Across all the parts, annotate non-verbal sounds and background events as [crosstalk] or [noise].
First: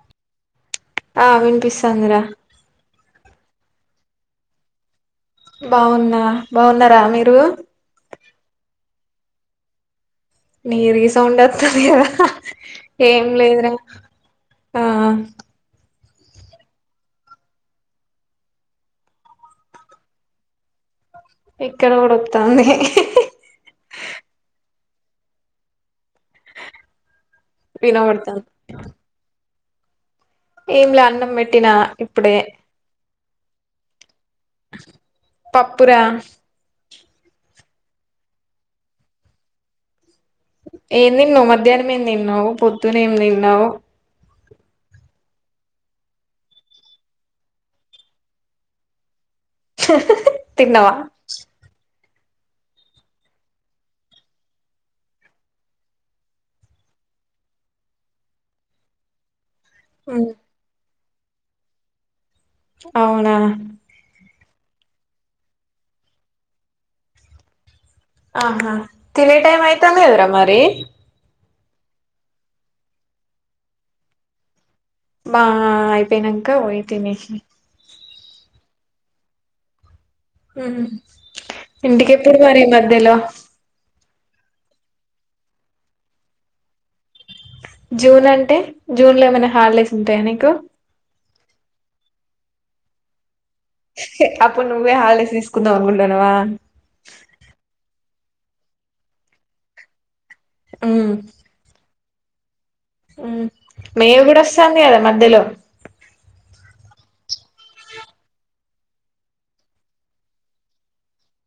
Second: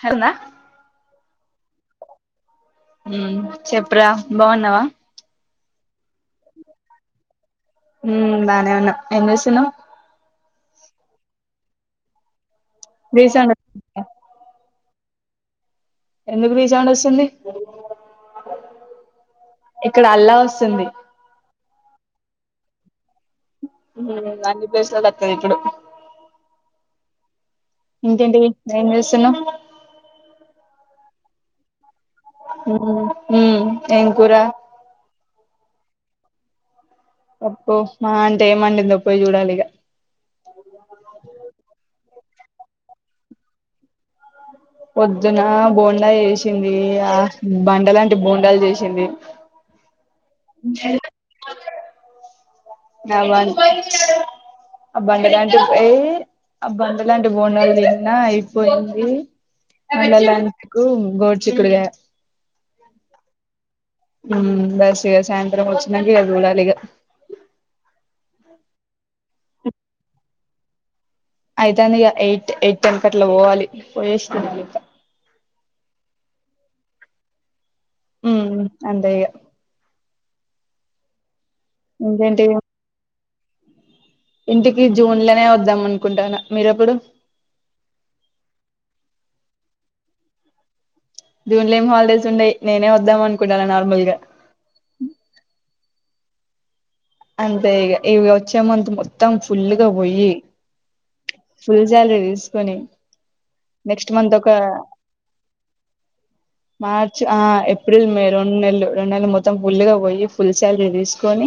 హరణ ఆ వినిపిస్తాంది రా యూ చెప్పరా బాగున్నావా బాగున్నా బాగున్నారా మీరు యూ బానే ఉన్నా ఏం చేస్తున్నావ్ నీ రీ సౌండ్ ఏ వస్తోంది కదా అహహా ఏమి రీసౌండ్ లేదు రా ఆ ఎందుకు రీ సౌండ్ వస్తుంది ఇట్లా అల్లా వస్తుంది ఇక్కడ కూడా ఒత్తాంది యూ అన్ని ప్లేసుల్లో వస్తది ఇప్పుడు వినబడతాంది ఇంకేంటిది ఏం చేస్తున్నావ్ ఏం లే అన్నం పెట్టిన యూ యూ ఏం కూర పప్పు రా పప్పు మా ఆంటీ ఏమి అంటుందో పోయి చూడాలి ఇక ఏం తిన్నావ్ మధ్యాహ్నం ఏం తిన్నావ్ పొద్దున ఏం తిన్నావ్ పొద్దున బోండా చేసింది ఆ బండలాంటి బొండాలు చేసింది అహహా తిన్నవా అవన్ ఆ బండకంటు పోయి ఆ బండలాంటి బోండాలు చేసిన అయిపోయింది ఉమ్, [unintelligible] గోరు చిక్కుడుగాయ అవునా హ్మ్ బస్ ఇగా సాయంత్రం వొచ్చినక ఇగ చూడాలిగా ఆహా తినే టైమ్ అయితే ఏమిరా మరి అయితందిగా ఎయిట్ ఎయిట్ టెన్కి అట్లా బోవాలి పోయో [unintelligible] మా అయిపోయినాక పోయి తినేసి హ్మ్ అంతే ఇగ హు ఇంటికెప్పుడు ఇంకేంటి మరీ ఈ మధ్యలో ఇంటికి జూన్ లోనే వద్దాం అనుకుంటాన మీరెప్పుడు జూన్ అంటే జూన్ లో ఏమైనా హాలిడేస్ ఉంటాయా నీకు జున్లో ఏం హాలిడేస్ ఉండయి నేనే వద్దాం అను అప్పుడు నువ్వే హాలిడేస్ తీసుకుందాం అనుకుంటనవా అంతే ఇగ ఇగ వచ్చేమంత్ మొత్తం ఫుల్లుగా పోయి ఉమ్ ఫుల్ సాలరీ తీసుకొని హు మే నెక్స్ట్ మంత్ ఒక కూడొస్టాంది కదా మధ్యలో మార్చ్ ఆ ఏప్రిల్ మే రెండు నెలలు రెండు నెలలు మొత్తం ఫుల్ గా పోయి ఫుల్ శాలరీ తీసుకొని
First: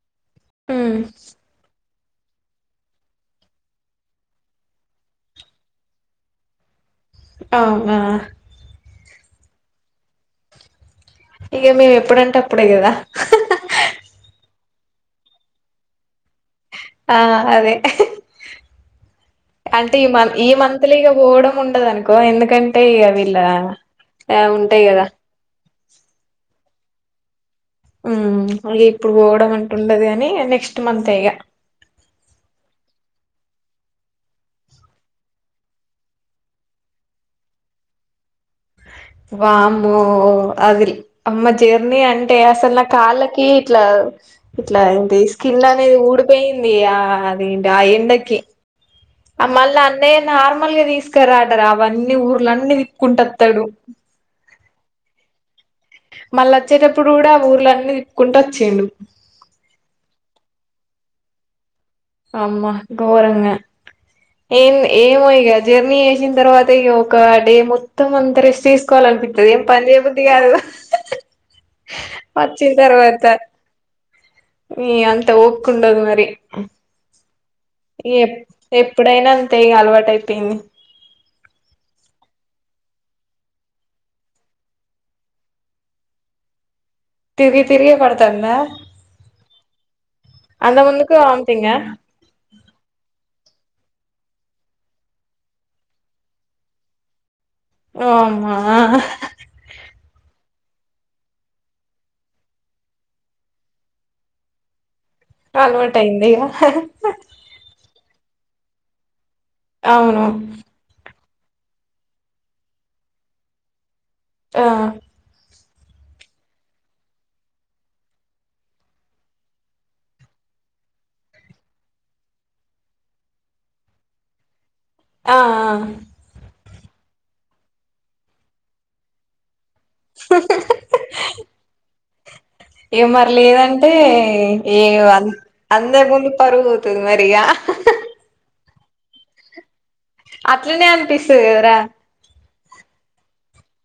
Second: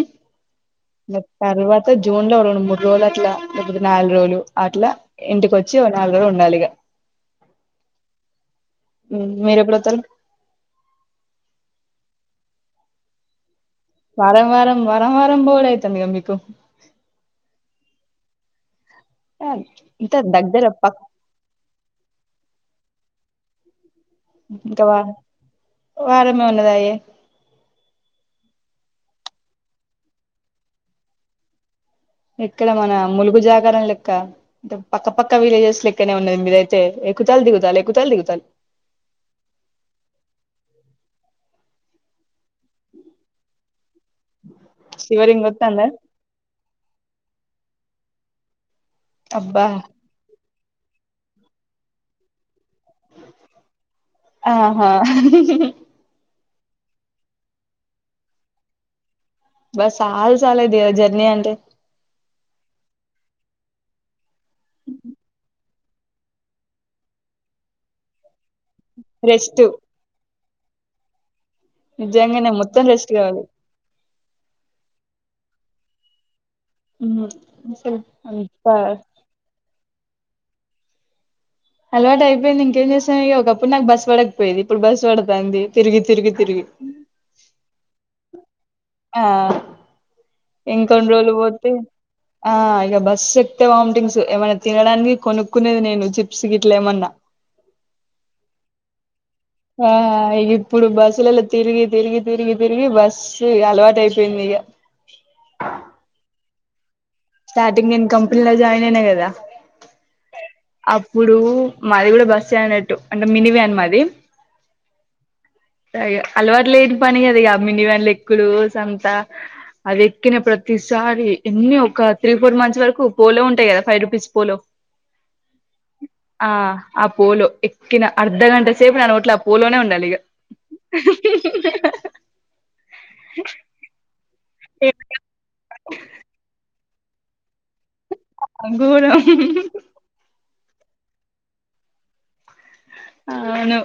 ఉమ్ మరి తర్వాత్ త జూన్ లో రెండు మూడు రోలట్లా లేకపోతే నాల్ రోలు అట్లా ఇంటికొచ్చి ఓ నాల్ రోలుండాలి ఇగ అవునా హు మీరెప్పుడొతారు ఇక మేమెప్పుడంటే అప్పుడే కదా వారం వారం వారం వారం బోవు డయితాందిగా మీకు ఆ అదే ఆ, అంటే ఈ ఇంత మంత్ ఈ దగ్గర మంత్లో పక్ ఇక పోవడం ఉండదు అనుకో ఎందుకంటే ఇక ఇలా ఇంకా వ వారమే ఉన్నదాయే ఊమ్ అగే ఇప్పుడు పోవడం అంటూ ఉండదు గానీ నెక్స్ట్ మంత్ ఆ ఇగ ఇక్కడ మన ములుగు జాగరం లెక్క అంటే పక్క పక్క విలేజెస్ లెక్కనే ఉన్నది మీదయితే ఎక్కుతాల్ దిగుతాల్ ఎక్కుతాల్ దిగుతాల్ వామ్మో అది అమ్మ జర్నీ అంటే అసలు నా కాళ్ళకి ఇట్లా ఇట్లా ఏంటి చివరి స్కిన్ ఇంగొత్తాందా అనేది ఊడిపోయింది ఆ అదేంటి ఆ ఎండకి అబ్బా అమ్మాల్ అన్నే నార్మ మామల్ గా తీసుకరాడరా అవన్నీ ఊర్లన్నీ తిక్కుంట వత్తాడు ఆహా మళ్ళ అచ్చేటప్పుడు కూడా ఆ ఊర్లన్నీ తిప్పుకుంటా వచ్చిండు బస్ చాలు చాలద్ ఇగ జర్నీ అంటే అమ్మా గోరంగా ఏందో ఏమో ఇగ జర్నీ చేసిన తర్వాత ఇగ ఒక డే మొత్తం అంతా రెస్ట్ తీస్ కోవాలనిపిత్తది రెస్ట్ ఏం పని చేయ బద్ది కాదు నిజంగానే వచ్చిన్ మొత్తం రెస్ట్ తర్వాత కావాలి మీ అంత ఓ కుండదు మరి హూ ఎప్ ఎప్పుడైనా అంతే ఇగ అలవాటు అయిపోయింది అలవాటు అయిపోయింది ఇంకేం చేస్తాం ఇగ ఒకప్పుడు నాకు బస్ పడకపోయేది ఇప్పుడు బస్సు పడతాంది తిరిగి తిరిగి తిరిగి తిరి తిరిగి పడతాందా ఇంకొన్ రోల్ బోతే ఆ ఇగ బస్ ఎక్ తే వామిటింగ్స్ ఏమైన్నా తినడానికి కొనుక్కునేది నేను చిప్స్ గిట్లే ఏమన్నా నో అమ్మా ఆ ఇప్పుడు బస్సులలో తిరిగి తిరిగి తిరిగి తిరిగి బస్సు అలవాటు అయిపోయింది ఇగా అలవటయిందిగా స్టార్టింగ్ నేను కంపెనీలో జాయిన్ అయినా కదా అవును అప్పుడు మాది కూడా బస్ అనట్టు అంటే మినివే అని మాది ఆ స అలవాటు లేని పని కద ఇ మనివన్ ఎకుడు సంత అది ఎక్కిన ప్రతిసారి ఎన్ని ఒక త్రీ ఫోర్ మంత్స్ వరకు పోలో ఉంటాయి కదా ఫైవ్ రూపీస్ పోలో ఆ ఆ ఆ పోలో ఎక్కిన అర్ధగంట సేపు నాన్న ఒట్ల ఆ పోలోనే ఉండ హు హు ఏం మరి లేదంటే ఏ అందే ముందు పరుగు గు మరియా అంగూరం ఉమ్ అట్లునే అనిపిస్తురా అవును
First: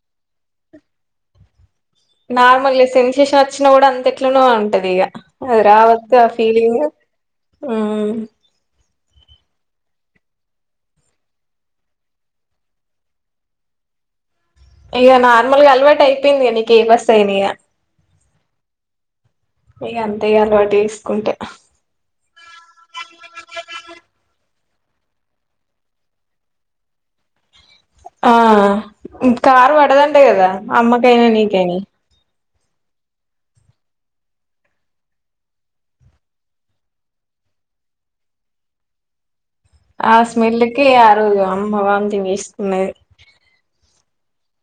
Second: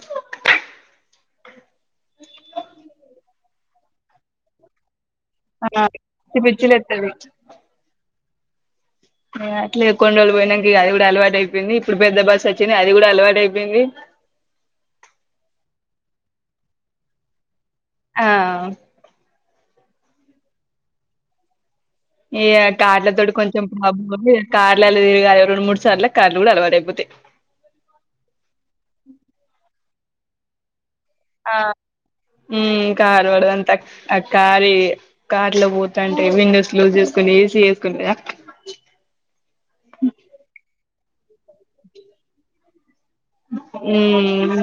నార్మల్ సెన్సేషన్ వచ్చినా కూడా అంత ఎట్లోన ఉంటది ఇక అద ఆవత్ ఆ పిచ్చి పిచ్చి ఫీలింగ్ లేత్తది హ అట్లే కొన్ని రోజులు పోయినాక అది కూడా అలవాటు అయిపోయింది ఇప్పుడు పెద్ద బస్సు వచ్చింది అది కూడా అలవాటు అయిపోయింది చెప్పింధి నీకు ఎమ్ వస్తాయినియా ఆ మీక అంతే అలవాటు వసుకుంటే కార్లులా తరగాలి రెండు మూడు సార్లు కార్లు కూడా అలవటు అయిపోతాయి ఆ కార్ పడదంటే కదా అమ్మకయినా నీకయిని ఉమ్ కార్ వా అంతా కార కార్ లో పోతుంటే విండోస్ లూజ్ చేసుకుని ఏసీ, ఏసుకుంటే ఆ స్మెల్కే అరోజు అమ్మ వోమ్టింగ్ వేసుకున్న ఉమ్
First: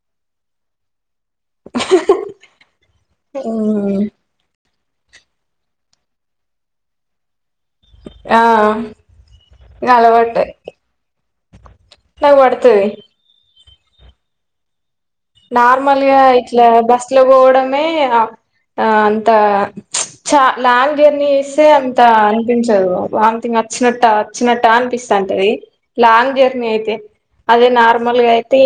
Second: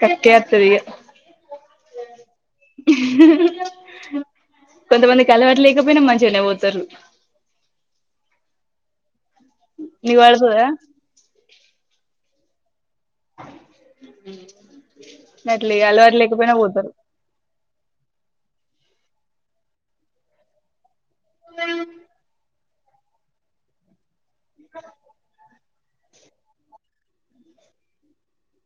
కక్కేతాది హు హు ఉమ్ కొంతమందికి అలవాటులేకపోయినా మంచిగానే పోతారు ఆ నీకు అలవటే పడుతదా [inaudible] పదుతాధి గట్ల ఇగ అలవాటు నార్మల్గా లేకపోయినా ఇట్లా పోతారు బస్ లో పోవడమే ఆ అంత చ లాంగ్ జర్నీ ఇస్తే అంత అనిపించ వాథంగ్ వచ్చినట్ వచ్చినట్ట అనిపిస్తాంటది లాంగ్ జర్నీ యితే అదే నార్మల్గా అయితే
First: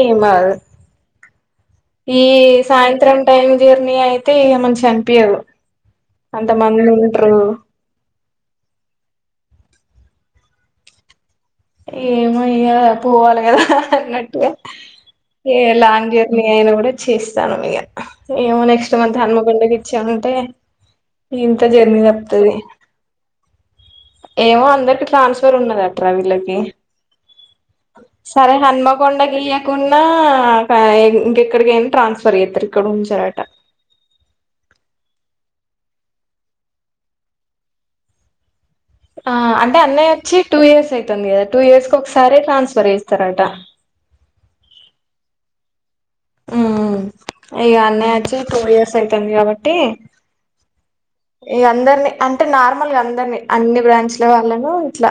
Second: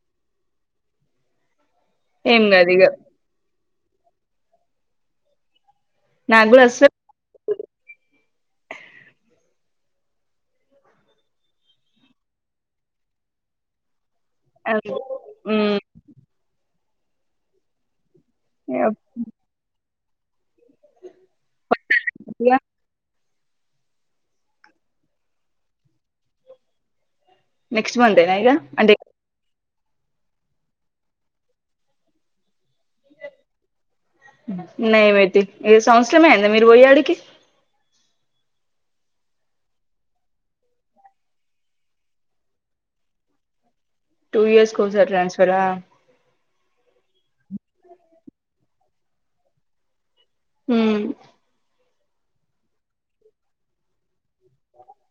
ఈ ఏం కాదు ఇగ సాయంత్రం టైం జర్నీ అయితే ఏమ చనిపయవు నాకు అంత కూడా మంది అస్సలు ఉంటారు ఏమయ్యా పోవాలి కదాన్నట్ ఇ ఏ మ్మ్ లాంగ్ జర్నీ అయినా కూడా చేస్తాను ఇక ఏ నెక్స్ట్ ఇగ మంత్ హన్మకొండకి ఇచ్చి ఉంటే ఇంత జర్నీ తపుతుంది ఏమో అందరికి ట్రాన్స్ఫర్ ఉన్నదా అ ట్రావిళ్లకి నెక్స్ట్ మంతేనా ఇగ సరే హనుమ అంటే కొండగి లేకుడా ఇంకెక్కడికియినా ట్రాన్స్ఫర్ అతారు న వేటి ఏ సంవత్సరమే అంది మీరు పోయ్యాడికి ఆ అంటే అన్నయ్యచ్చి టూ ఇయర్స్ అయితుంది కదా, టూ ఇయర్స్ కు ఒకసారి ట్రాన్స్ఫర్ చేస్తారటా. టూ ఇయర్స్ ఒకసారి ట్రాన్స్ఫరా. ఉహ్ ఇగ అన్నయ్యచ్చి టూ ఇయర్స్ అయితుంది కాబట్టి మ్మ్ ఇగా అందరిని అంటే నార్మల్గా అందరిని అన్ని బ్రాంచ్ల వాళ్ళను ఇట్లా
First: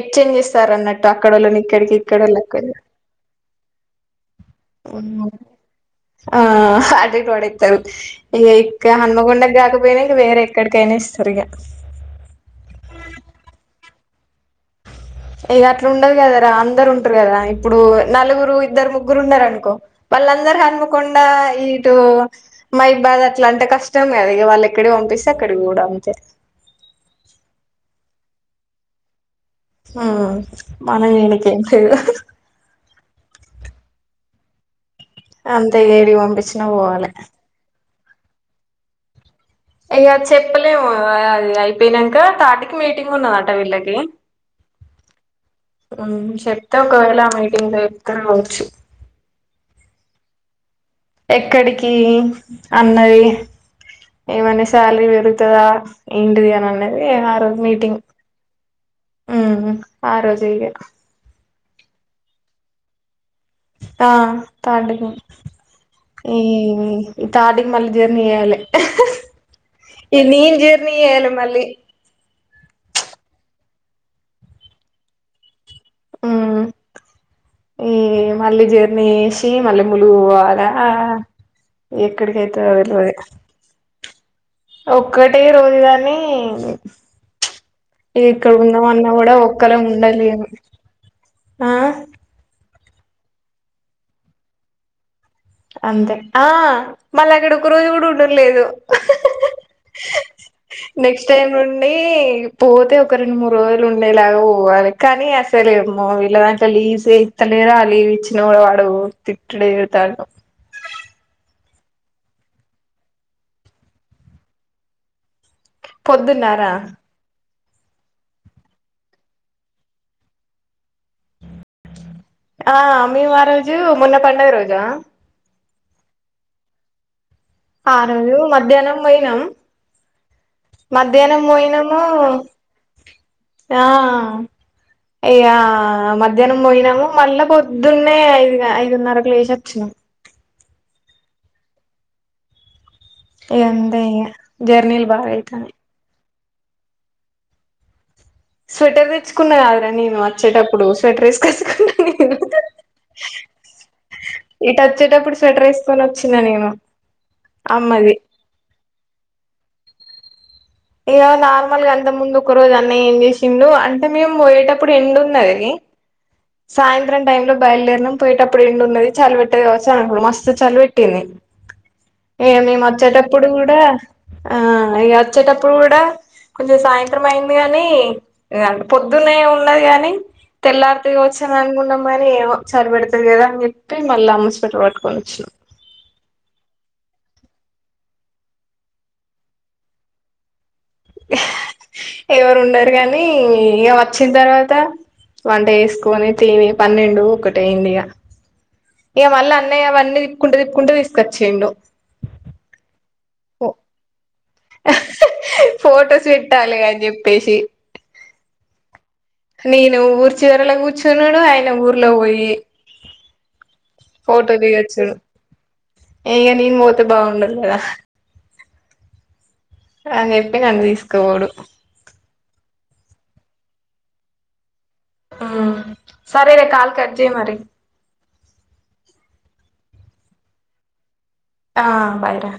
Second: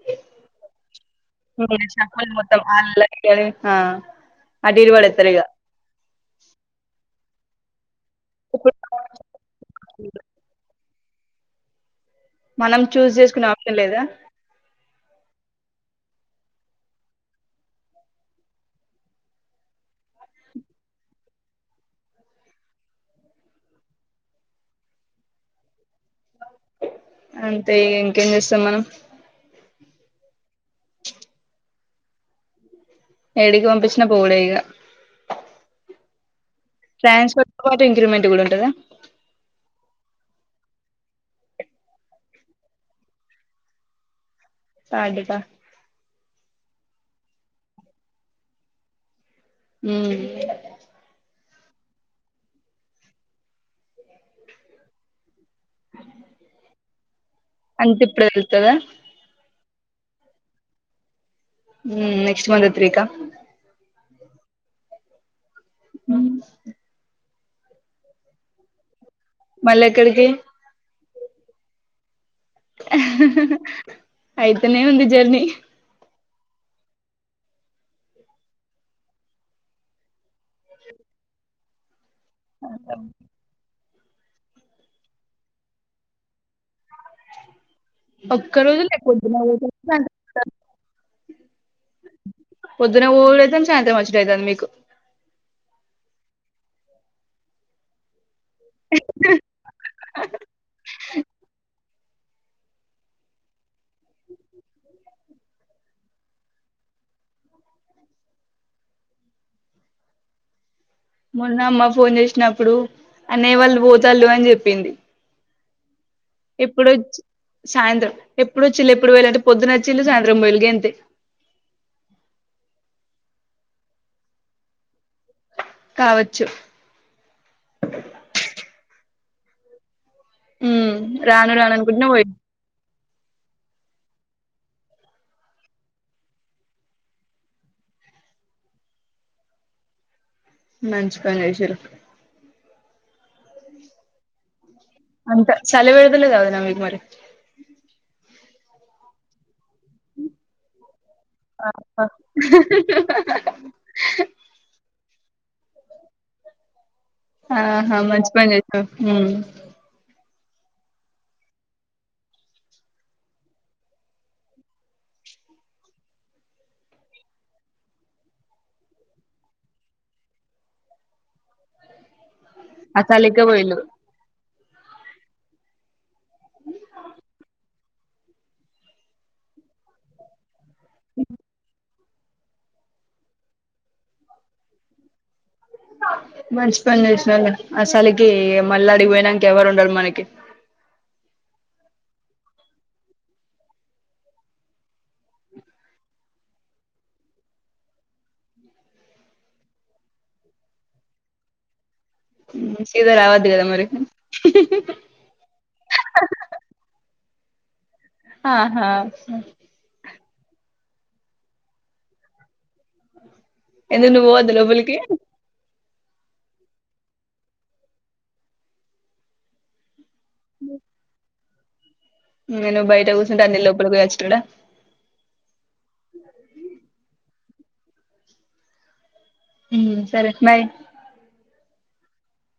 ఎక్స్చేంజ్ చేస్తాంరు అన్నట్టు అక్కడోళ్ళని ఇంగ ఇక్కడికి షఫుల్ ఇక్కడోళ్ళు అక్కడా. అటీటు వాడేతరోయ్. ఆ అటీటు పడేతర్రు. ఇగా ఇప్పుడు ఇక్క హన్మకొండకి కాకపోయినా ఇగా వేరే ఎక్కడికైనా ఎస్తరు ఇగా. మనం చూజ్ చేసుకునే ఆప్షన్ లేదా. ఇగా అట్లా ఉండదు కదరా అందరు ఉంటరు కదా ఇప్పుడు నలుగురు ఇద్దరు ముగ్గురు ఉన్నరనుకో వాళ్ళందరూ హన్మకొండా ఇటు మహబుబాద్ అట్లా అంటే కష్టం కదా ఇగా వాళ్ళు ఎక్కడ పంపి స్తే అక్కడ పోవుడు అంతే. అంతే ఇంకేం చేస్తాం మనం. హ్ మనం చేయనికి ఎంలేదు. ఏడికి వంపిచ్చినా పోవుడే ఇగా. అంతే ఏడికి పంపిచ్చినా వోవాలె. ట్రాన్స్ఫర్ [unintelligible] ఇంక్రిమెంట్ కూడా ఉంటదా. ఇగ చెప్పలేము అది అయిపోయినాంక థార్ట్కి మీటింగ్ ఉన్నదట వీళ్ళకి. థర్డ్కా హుహ్ చెప్ త్తే ఒకవేళ ఆమీటింగ్లో చెప్తరు కావచ్చు. హ్మ్ ఎక్కడికి అన్నది ఏమన్నా సాలరీ పెరుగు తదా ఏంటిది అని అన్నది ఆ రోజు అంత మీటింగ్ ఇప్పుడే తెలుత్తదా హ్ ఆ రోజే ఇగా. హ్ నెక్స్ట్ మంత్ త్రీకా. ఆ థార్డుకు ఈ థార్థ్ కు మళ్ళీ జర్నీ చేయ్యాలె. మళ్ళెక్కడికి? కి చేయాలే మళ్ళీ. అయితనే ఉంది జర్నీ. ఆ ఈ మళ్ళీ జర్నీ చేషి మళ్ళీ ములుగు పోవాలా ఆ ఎక్కడికి అయితదో తెల్వది. ఒక్కటే రోజుగాని ఒక్క రోజు లేకు [inaudible] ఒక్కలం ఉండలేము ఆ పొద్దున్న పోవుడైతాంది సాయంత్రం అచ్చుడు అయితాంది మీకు. అంతే ఆ మళ్ళా అక్కడ ఒక రోజు కూడా ఉండుడు లేదు నెక్స్ట్ టైం నుండి పోతే ఒక రెండు మూడు రోజులు ఉండేలాగా పోవాలి. కానీ అసలేమో వీళ్ళ దాంట్లో లీవ్సే ఇత్త లేరు, ఆ లీవ్ ఇచ్చిన కూడా వాడు తిట్డుడే తిడతాండు. మొన్న అమ్మ ఫోన్ చేసినప్పుడు అన్నయ్య వాళ్ళు పోతాళ్ళు అని చెప్పింది. పొద్దున్నార ఎప్పుడొచ్ సాయంత్రం ఎప్పుడు వచ్చిల్ళు ఎప్పుడు పోయిళ్ళు అంటే, పొద్దునచ్చిళ్ళు సాయంత్రం పోయిళ్లు గంతే. ఆ మేము ఆ రోజు మొన్న పండుగ రోజా కావచ్చు. ఆ రోజు మధ్యాహ్నం పోయినం ఉమ్ మధ్యాహ్నం రాను రాను పోయినము అనుకుంటనే పోయి ఆ ఇగా మధ్యాహ్నం పోయినము మళ్ళా పొద్దున్నే ఐదు ఐదున్నరకు లేశి అచ్చినం. మంచించి పని చేశ ఏ ఎంత అంత చల వెళదలేదవద నమగ మరి స్వెటర్ తెచ్చుకున్నా కాదురా నేను వచ్చేటప్పుడు స్వట్ రేస్సుకు ఆహా ఇట వచ్చేటప్పుడు స్వెట్టర్ వేకొని వచ్చిినా నేను ఆహా అమ్మది మజప్పనేచ్చ ఇక నార్మల్గా అంత ముందు ఒక రోజు అన్న ఏం చేసిండు అంటే మేము పోయేటప్పుడు ఎండు ఉంది అదిది సాయంత్రం టై లో బయలుదేరనం పోయేటప్పుడు ఏండు ఉన్నది చలి పెెట్టేది కావచ్చు అనుకో మస్తు చలి పెెట్టింది ఏ మేము ఆ చలికే వచ్చేటప్పుడు కూడా పోయిళ్ళు ఆ ఇ వచ్చేటప్పుడు అప్పుడు కూడా కొంచెం సాయంత్రం అయింది గానీ అంటే పొద్దున్న ఉన్నది కాగానీ ఎల్లతోయ వచ్చన అ కానీ ఏమో చరిపడతంది కదా అని చెప్పి మళ్ళ అమ పెట పట్టుొని వచ్చినాం మంచి పని చేసిన అసలుకి మళ్ళా అడిపోయినాక ఎవరు ఉండరుి మనకి ఎవరు ఉన్నారురు కాగానీ ఇక వచ్చిన తర్వాత వంట వేసుకొని తిని పన్నెండు ఒకట అయింది ఇక ఇక మళ్ళీ అన్నయ్య అవన్నీ తిప్పుకుంటూ తిప్పుకుంటే తీసుకొచ్చేయండు ఇది రావదు కదా మరికి ఫోటోస్ పెట్టాలి ని చెప్పేసి ఆహా మ చివరలో కూర్చున్నాడు ఆయన ఊర్లో పోయి ఎందుకు నువ్వు పోవద్దా ఫోటోకి లోపలికి వచ్చడు ఇంకా నేను పోతే బాగుండదు కదా అని చెప్పి నన్ను తీసుకోవడు నేను బయట కూర్చుంటే అన్నిీ లోపలికియచ్చుడా సరే రే కాల్ కట్జే మరి ఉ సరే బై్ ఆ బైరా